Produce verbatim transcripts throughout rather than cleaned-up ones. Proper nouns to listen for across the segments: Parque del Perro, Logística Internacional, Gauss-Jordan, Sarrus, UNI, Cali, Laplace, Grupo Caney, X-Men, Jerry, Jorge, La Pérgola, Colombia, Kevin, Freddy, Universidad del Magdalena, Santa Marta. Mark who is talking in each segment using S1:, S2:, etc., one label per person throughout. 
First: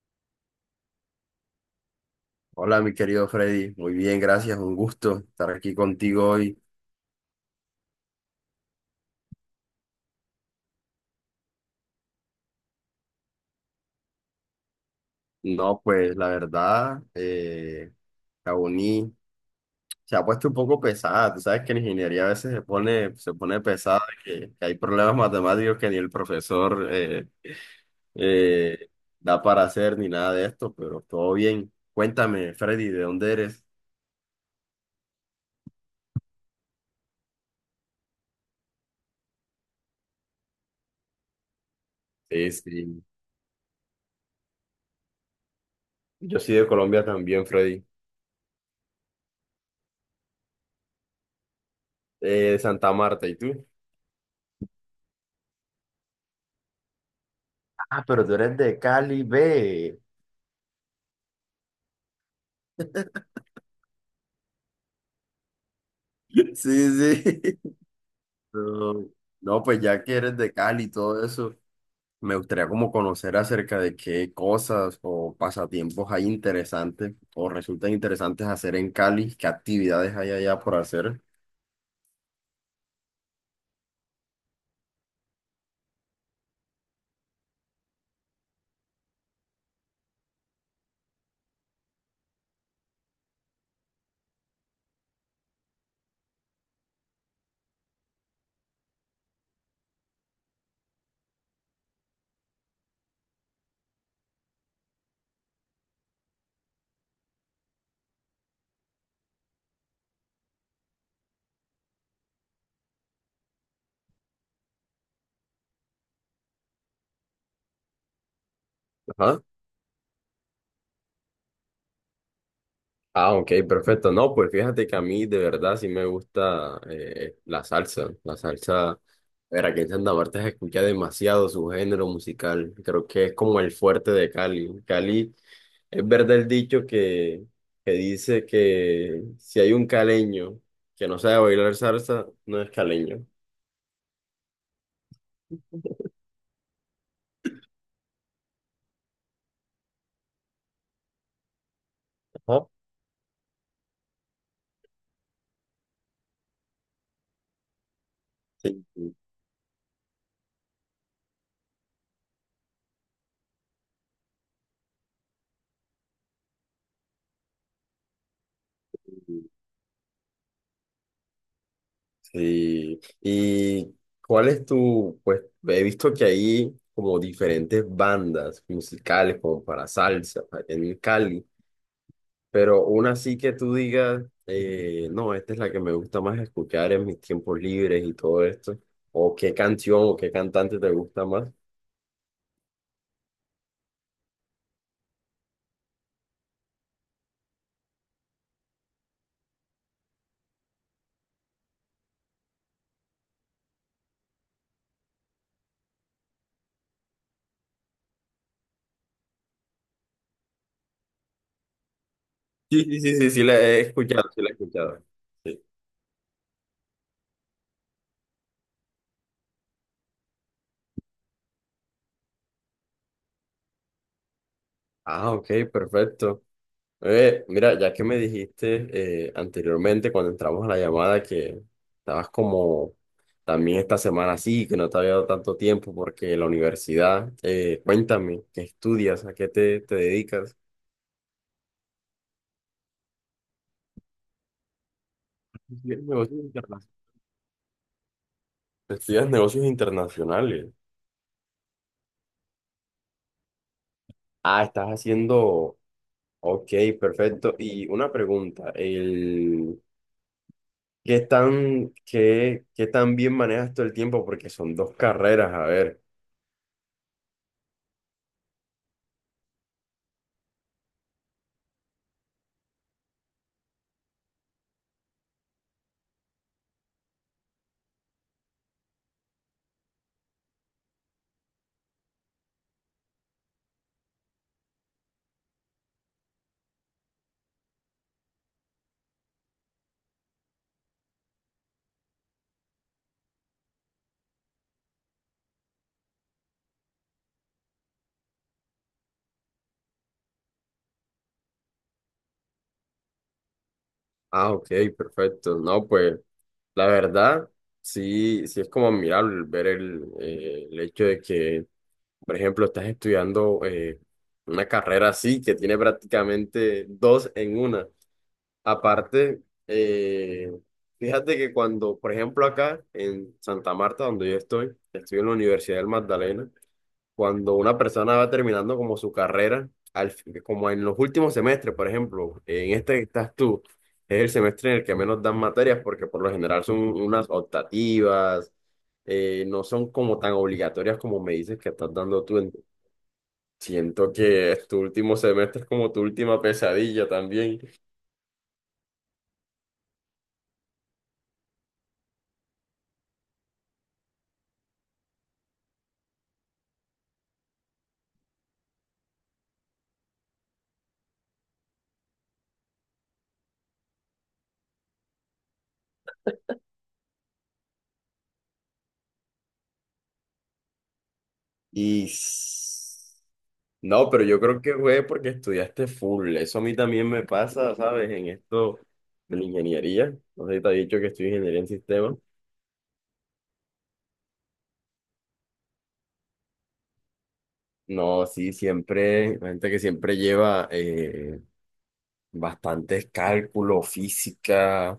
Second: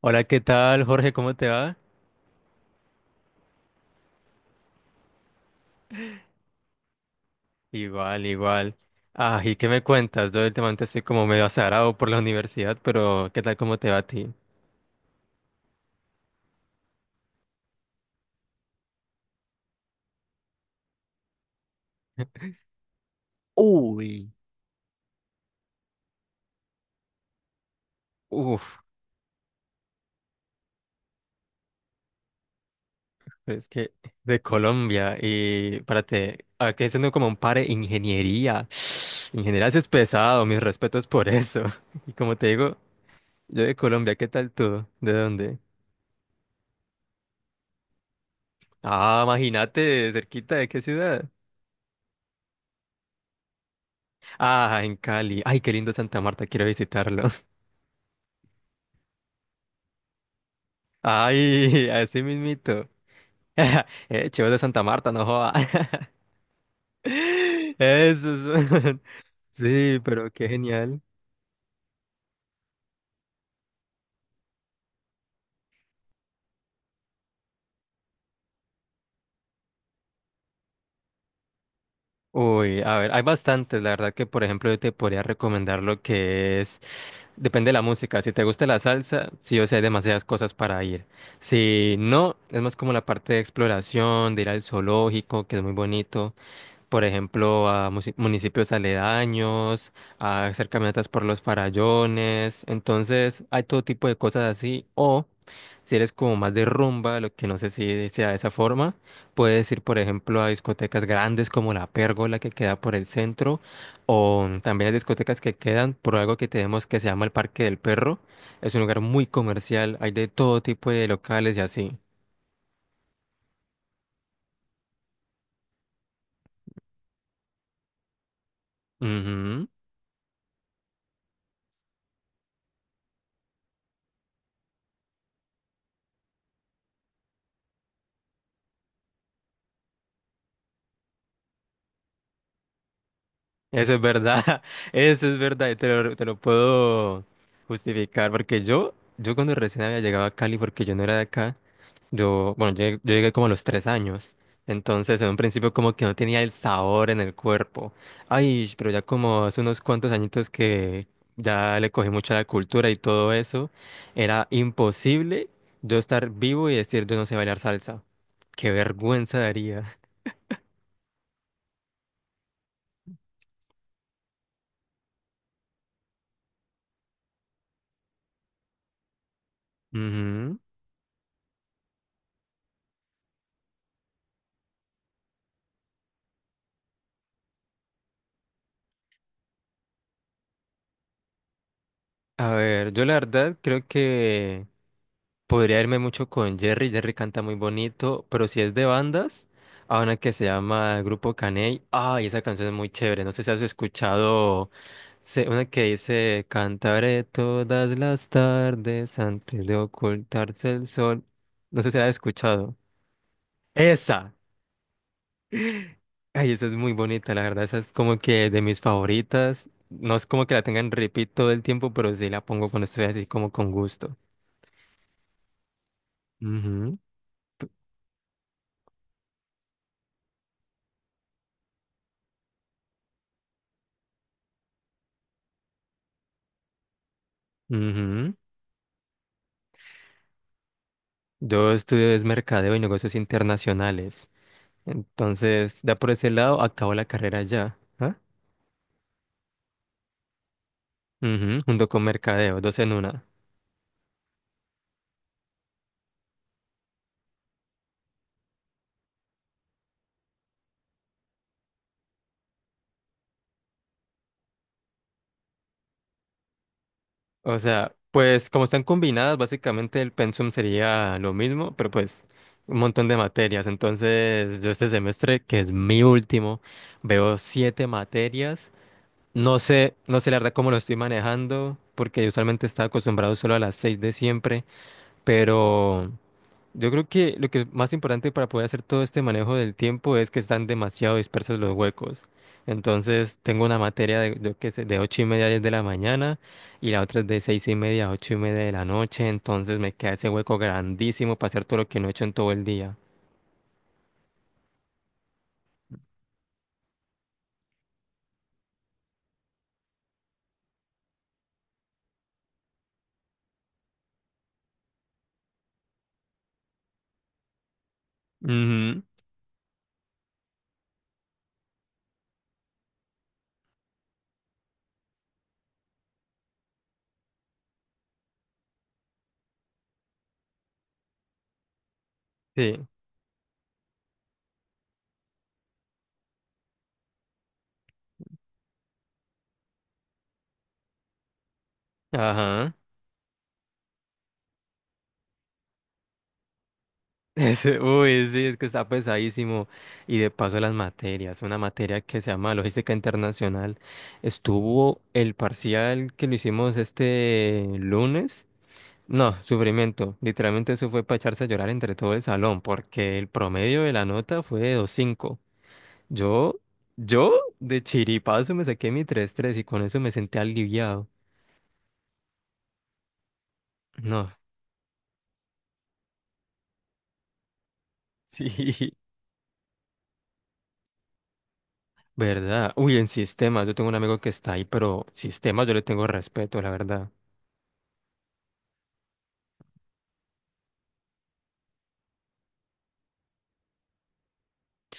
S1: Hola, ¿qué tal, Jorge? ¿Cómo te va?
S2: Hola, mi querido Freddy. Muy bien, gracias. Un gusto estar aquí contigo hoy.
S1: Igual, igual. Ah, ¿y qué me cuentas? Yo últimamente estoy como medio azarado por la universidad, pero ¿qué tal cómo te va a ti?
S2: No, pues la verdad, eh, la uni se ha puesto un poco pesada. Tú sabes que la ingeniería a veces se pone, se pone pesada,
S1: Uy.
S2: que, que hay problemas matemáticos que ni el profesor eh,
S1: Uf.
S2: eh, da para hacer ni nada de esto, pero todo bien. Cuéntame, Freddy, ¿de dónde eres?
S1: Es que de Colombia y párate, aquí haciendo como un par de ingeniería. Ingeniería sí es pesado, mis respetos por eso. Y como te
S2: Sí,
S1: digo,
S2: sí.
S1: yo de Colombia, ¿qué tal tú? ¿De dónde?
S2: Yo soy de Colombia también, Freddy.
S1: Ah, imagínate, cerquita de qué ciudad.
S2: Eh, de Santa Marta, ¿y tú?
S1: Ah, en Cali. Ay, qué lindo Santa Marta, quiero visitarlo.
S2: Ah, pero tú eres de Cali, ve.
S1: Ay, así mismito. Eh, chivo de Santa Marta, no joda.
S2: Sí, sí.
S1: Eso son.
S2: Pero, no, pues
S1: Sí,
S2: ya que
S1: pero
S2: eres
S1: qué
S2: de Cali y
S1: genial.
S2: todo eso, me gustaría como conocer acerca de qué cosas o pasatiempos hay interesantes o resultan interesantes hacer en Cali, qué actividades hay allá por hacer.
S1: Uy, a ver, hay bastantes. La verdad que, por ejemplo, yo te podría recomendar lo que es. Depende de la música. Si te gusta la salsa, sí o sí hay demasiadas cosas para ir. Si no, es más como la parte de exploración, de ir al zoológico, que es muy bonito. Por ejemplo, a musi- municipios aledaños, a hacer caminatas por los farallones. Entonces, hay todo tipo de cosas así. O si eres como más de rumba, lo que no sé si sea de esa forma, puedes ir, por ejemplo, a discotecas grandes como La Pérgola que queda por el centro, o también hay discotecas que quedan por algo que tenemos que se llama el Parque del Perro. Es un lugar muy
S2: Ajá.
S1: comercial, hay de todo tipo de locales y así.
S2: Ah, ok, perfecto. No, pues fíjate que a mí de verdad sí me gusta eh, la salsa. La salsa, ver,
S1: Ujú.
S2: aquí en Santa Marta se escucha demasiado su género musical. Creo que es como el fuerte de Cali. Cali. Es verdad el dicho que, que dice que si hay un caleño que no sabe bailar salsa, no es caleño.
S1: Eso es verdad, eso es verdad, y te lo, te lo puedo justificar, porque yo, yo cuando recién había llegado a Cali, porque yo no era de acá, yo,
S2: Ajá.
S1: bueno, llegué- yo llegué como a los tres años, entonces en un principio como que no tenía el sabor en el cuerpo, ay,
S2: Sí,
S1: pero ya como hace unos cuantos añitos que ya le cogí mucho a la cultura y todo eso, era imposible yo estar vivo y decir yo no sé bailar salsa, qué vergüenza daría.
S2: sí. ¿Y cuál es tu, pues he visto que hay como diferentes bandas musicales como para salsa
S1: Ujú.
S2: en Cali, pero una sí que tú digas, eh, no, esta es la que me gusta más escuchar en mis tiempos libres y todo esto, o qué canción o qué cantante te gusta más?
S1: A ver, yo la verdad creo que... Podría irme mucho con Jerry, Jerry canta muy bonito, pero si es de bandas, a una que se llama Grupo Caney, ay, esa canción es muy chévere, no sé si has escuchado se- una que dice, cantaré todas las tardes antes de ocultarse el sol, no sé si la has escuchado.
S2: Sí, sí, sí, sí, sí, la he escuchado,
S1: Esa,
S2: sí, la he escuchado. Sí.
S1: ay, esa es muy bonita, la verdad, esa es como que de mis favoritas, no es como que la tengan repeat todo el tiempo, pero sí la pongo cuando estoy así como con gusto.
S2: Ah, ok, perfecto.
S1: Ujú,
S2: Eh, mira, ya que me dijiste eh, anteriormente cuando entramos a la llamada que estabas como también esta semana así, que no te había dado tanto tiempo porque la universidad, eh,
S1: ujú.
S2: cuéntame, ¿qué estudias? ¿A qué te, te dedicas?
S1: Yo estudio es mercadeo y negocios internacionales. Entonces, da
S2: Estudias
S1: por ese
S2: negocios
S1: lado,
S2: internacionales.
S1: acabo la carrera ya. ¿Ah?
S2: Estudias negocios internacionales.
S1: Ujú, junto con mercadeo, dos en una.
S2: Ah, estás haciendo, ok, perfecto. Y una pregunta, ¿Qué tan, qué, qué tan bien manejas todo el tiempo? Porque son dos carreras, a ver.
S1: O sea, pues como están combinadas, básicamente el pensum sería lo mismo, pero pues un montón de materias. Entonces, yo este semestre, que es mi último, veo siete materias. No sé, no sé la verdad cómo lo estoy manejando, porque yo usualmente estaba acostumbrado solo a las seis de siempre, pero... Yo creo que lo que es más importante para poder hacer todo este manejo del tiempo es que están demasiado dispersos los huecos. Entonces, tengo una materia de, yo qué sé, de ocho y media a diez de la mañana y la otra es de seis y media a ocho y media de la noche. Entonces, me queda ese hueco grandísimo para hacer todo lo que no he hecho en todo el día.
S2: Ah, ok, perfecto. No, pues la verdad, sí, sí es como admirable el ver el, eh, el hecho de que, por ejemplo, estás estudiando eh, una carrera así, que tiene prácticamente dos en una.
S1: Ujú.
S2: Aparte, eh, fíjate que cuando, por ejemplo, acá en Santa Marta, donde yo estoy, estoy en la Universidad del Magdalena. Cuando una persona va terminando como su carrera, al, fin- como en los últimos semestres, por ejemplo, en
S1: Sí,
S2: este que estás tú, es el semestre en el que menos dan materias porque por lo general son unas optativas, eh, no son como tan obligatorias como me dices que estás dando tú.
S1: ajá.
S2: Siento que es tu último semestre, es como tu última pesadilla también.
S1: Ese- uy, sí, es que está pesadísimo. Y de paso las materias, una materia que se llama Logística Internacional. Estuvo el parcial que lo hicimos este lunes. No, sufrimiento. Literalmente eso fue para echarse a llorar entre todo el salón, porque el promedio de la nota fue de dos cinco. Yo, yo de chiripazo me saqué mi tres tres y con eso me senté aliviado.
S2: Y s- no, pero
S1: No,
S2: yo creo que fue porque estudiaste full. Eso a mí también me pasa, ¿sabes? En
S1: sí,
S2: esto de la ingeniería. No sé si te ha dicho que estoy ingeniería en sistemas.
S1: verdad. Uy, en sistemas, yo tengo un amigo que está ahí, pero sistemas yo le tengo respeto, la verdad.
S2: No, sí, siempre, la gente que siempre lleva eh, bastantes cálculos, física,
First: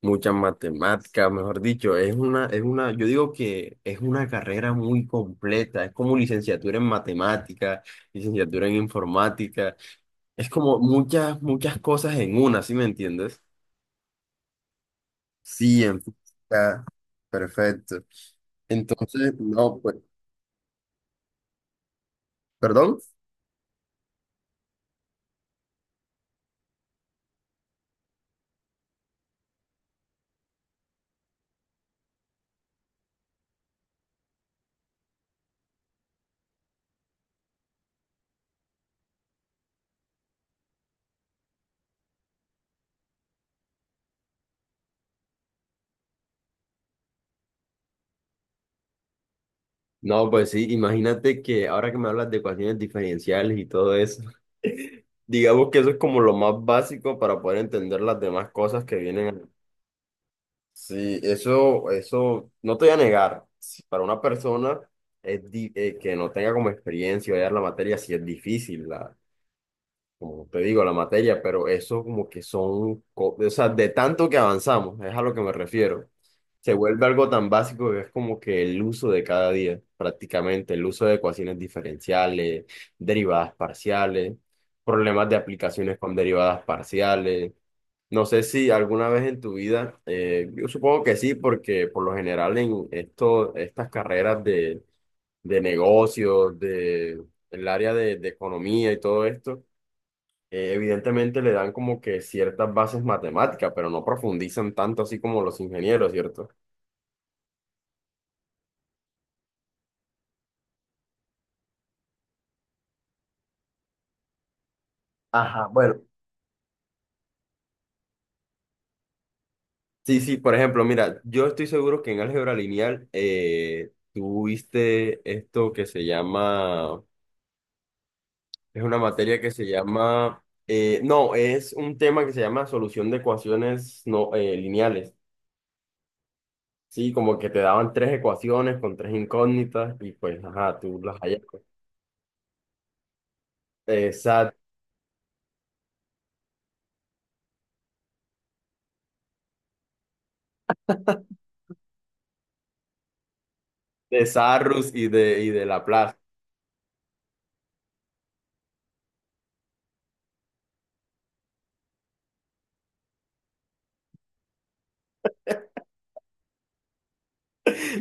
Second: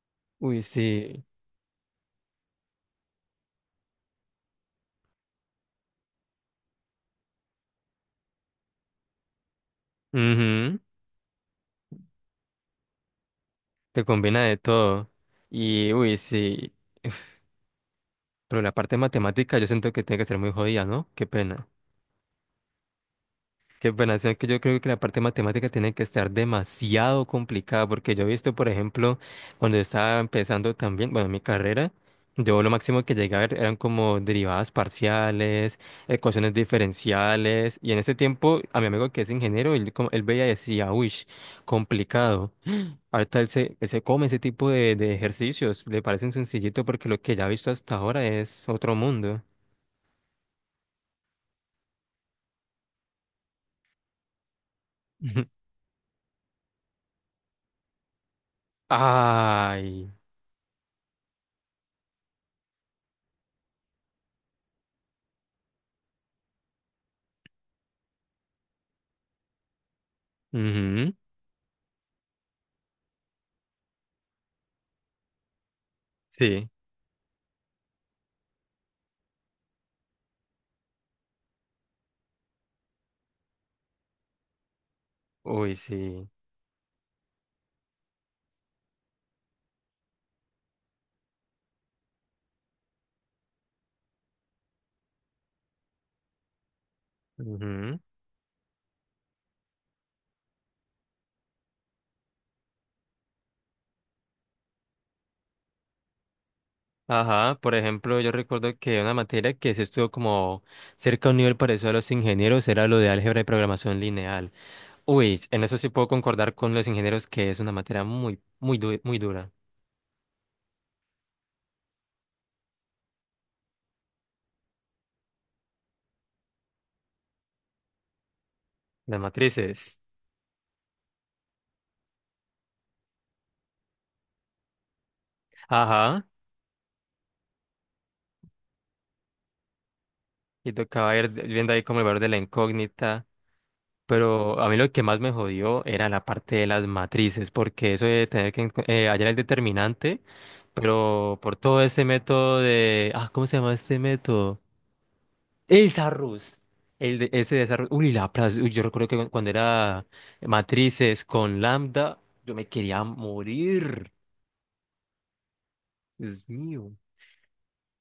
S2: muchas
S1: Uy, sí.
S2: matemáticas, mejor dicho, es una, es una, yo digo que es una carrera muy completa, es como licenciatura en matemáticas, licenciatura en informática, es como
S1: Ujú.
S2: muchas, muchas cosas en una, ¿sí me entiendes?
S1: Te combina de todo.
S2: Sí,
S1: Y,
S2: en
S1: uy, sí.
S2: física. Perfecto.
S1: Pero la parte
S2: Entonces,
S1: matemática yo
S2: no,
S1: siento
S2: pues,
S1: que tiene que ser muy jodida, ¿no? Qué pena.
S2: perdón.
S1: Qué pena, o sea, que yo creo que la parte matemática tiene que estar demasiado complicada, porque yo he visto, por ejemplo, cuando estaba empezando también, bueno, mi carrera, yo lo máximo que llegué a ver eran como derivadas parciales, ecuaciones diferenciales, y en ese tiempo a mi amigo que es ingeniero, él, como- él veía y decía, uy, complicado. Ahorita él se, él se come ese tipo de, de ejercicios, le parecen sencillito porque lo que ya ha visto hasta ahora es otro mundo.
S2: No, pues sí, imagínate que ahora que me hablas de ecuaciones diferenciales y todo eso, digamos que eso es como lo más básico para poder entender las demás cosas que vienen.
S1: Ay.
S2: Sí, eso, eso, no te voy a negar, si para una persona es di- eh, que no tenga como experiencia o ya la materia, sí es difícil, la. Como te digo, la
S1: Ujú.
S2: materia, pero eso como que son, co- o sea, de tanto que avanzamos, es a lo que me refiero.
S1: Sí.
S2: Se vuelve algo tan básico que es como que el uso de cada día, prácticamente, el uso de ecuaciones diferenciales, derivadas parciales, problemas de
S1: Uy,
S2: aplicaciones con
S1: sí.
S2: derivadas parciales. No sé si alguna vez en tu vida, eh, yo supongo que sí, porque por lo general en esto, estas carreras de, de negocios, de, el área
S1: Ujú.
S2: de de economía y todo esto, eh, evidentemente le dan como que ciertas bases matemáticas, pero no profundizan tanto así como los ingenieros, ¿cierto?
S1: Ajá, por ejemplo, yo recuerdo que una materia que se estuvo como cerca a un nivel parecido a los ingenieros era lo de álgebra y programación lineal. Uy, en
S2: Ajá,
S1: eso sí
S2: bueno,
S1: puedo concordar con los ingenieros que es una materia muy, muy, du- muy dura.
S2: sí, sí, por ejemplo, mira, yo estoy seguro que en álgebra lineal eh, tú viste esto que se llama, es una
S1: Las
S2: materia que se
S1: matrices.
S2: llama, eh, no, es un tema que se llama solución de ecuaciones no, eh, lineales.
S1: Ajá,
S2: Sí, como que te daban tres ecuaciones con tres incógnitas y pues,
S1: y
S2: ajá, tú
S1: tocaba
S2: las
S1: ir
S2: hallas.
S1: viendo ahí como el valor de la incógnita.
S2: Exacto,
S1: Pero a mí lo que más me jodió era la parte de las matrices, porque eso de tener que enco- eh, hallar el determinante, pero por todo este método de... Ah, ¿cómo se llama este
S2: de
S1: método?
S2: Sarrus y de, y de
S1: Es
S2: Laplace.
S1: arroz. El de, ese de esa arroz. Uy, la plaza. Uy, yo recuerdo que cu- cuando era matrices con Lambda, yo me quería morir. Dios mío.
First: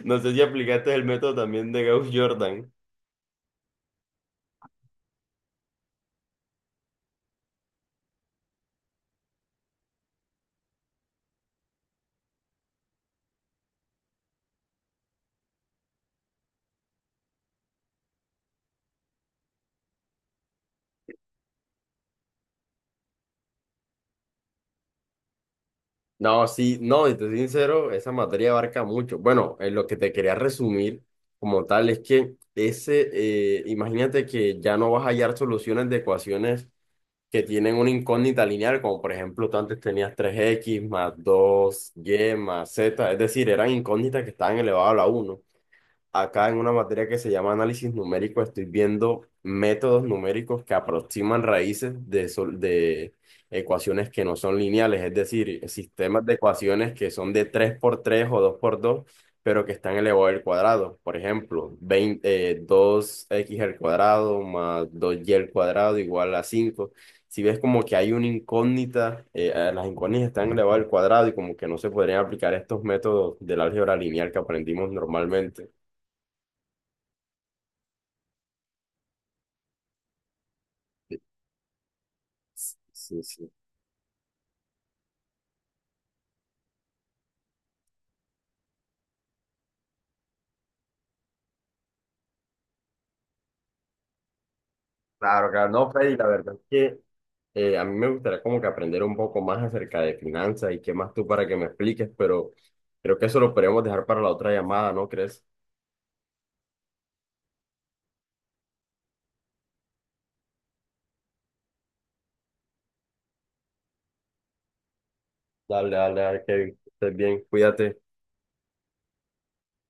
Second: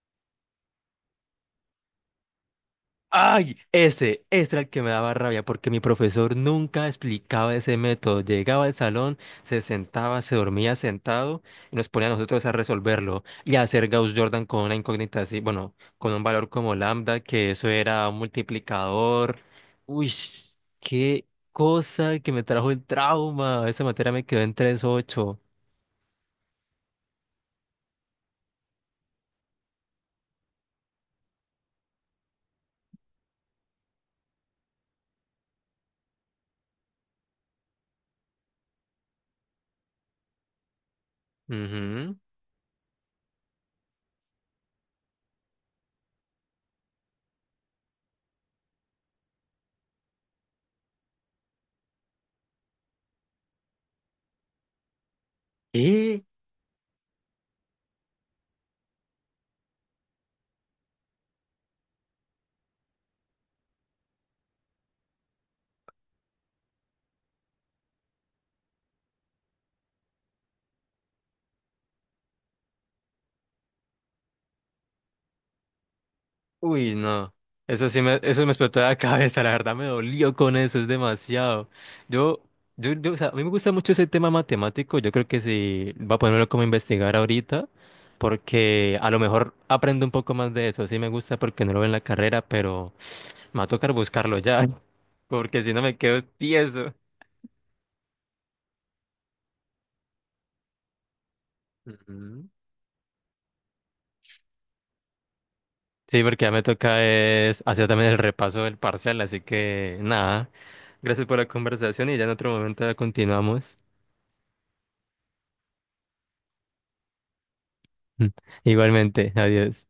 S2: No sé si aplicaste el método también de Gauss-Jordan.
S1: Ay, ese, ese era el que me daba rabia porque mi profesor nunca explicaba ese método. Llegaba al salón, se sentaba, se dormía sentado y nos ponía a nosotros a resolverlo y a hacer Gauss-Jordan con una incógnita así, bueno, con un valor como lambda, que eso era un multiplicador. Uy, qué cosa que me trajo el trauma. Esa materia me quedó en tres ocho.
S2: No, sí, no, y te soy sincero, esa materia abarca mucho. Bueno, en lo que te quería resumir como tal es que ese, eh, imagínate que ya no vas a hallar soluciones de ecuaciones que tienen una incógnita lineal, como por ejemplo tú antes tenías tres x más dos
S1: Ujú.
S2: y más z, es decir, eran incógnitas que estaban elevadas a la uno. Acá en una materia que se llama análisis numérico, estoy viendo métodos numéricos que aproximan raíces de, sol- de ecuaciones que no son lineales, es decir, sistemas de ecuaciones que son de tres por tres o dos por dos pero que están elevado al cuadrado. Por ejemplo, veinte eh, dos x al cuadrado más dos y al cuadrado igual a cinco. Si ves como que hay una incógnita, eh, eh, las incógnitas están elevadas al cuadrado y como que no se podrían aplicar estos métodos del álgebra lineal que aprendimos normalmente.
S1: Uy, no. Eso sí me, eso me explotó la cabeza, la verdad me dolió con eso, es demasiado. Yo, yo, yo, o
S2: Sí,
S1: sea, a mí me
S2: sí.
S1: gusta mucho ese tema matemático, yo creo que sí, va a ponerlo como a investigar ahorita, porque a lo mejor aprendo un poco más de eso, sí me gusta porque no lo veo en la carrera, pero me va a tocar buscarlo ya,
S2: Claro,
S1: porque
S2: claro.
S1: si no
S2: No,
S1: me
S2: Freddy,
S1: quedo
S2: la verdad es
S1: tieso.
S2: que eh, a mí me gustaría como que aprender un poco más acerca de finanzas y qué más tú para que me expliques,
S1: Ujú.
S2: pero creo que eso lo podemos dejar para la otra llamada, ¿no crees?
S1: Sí, porque ya me toca es hacer también el repaso del parcial, así que nada, gracias por la conversación y ya en otro momento la continuamos.
S2: Dale, dale, dale, Kevin. Que estés bien, cuídate.
S1: Igualmente, adiós.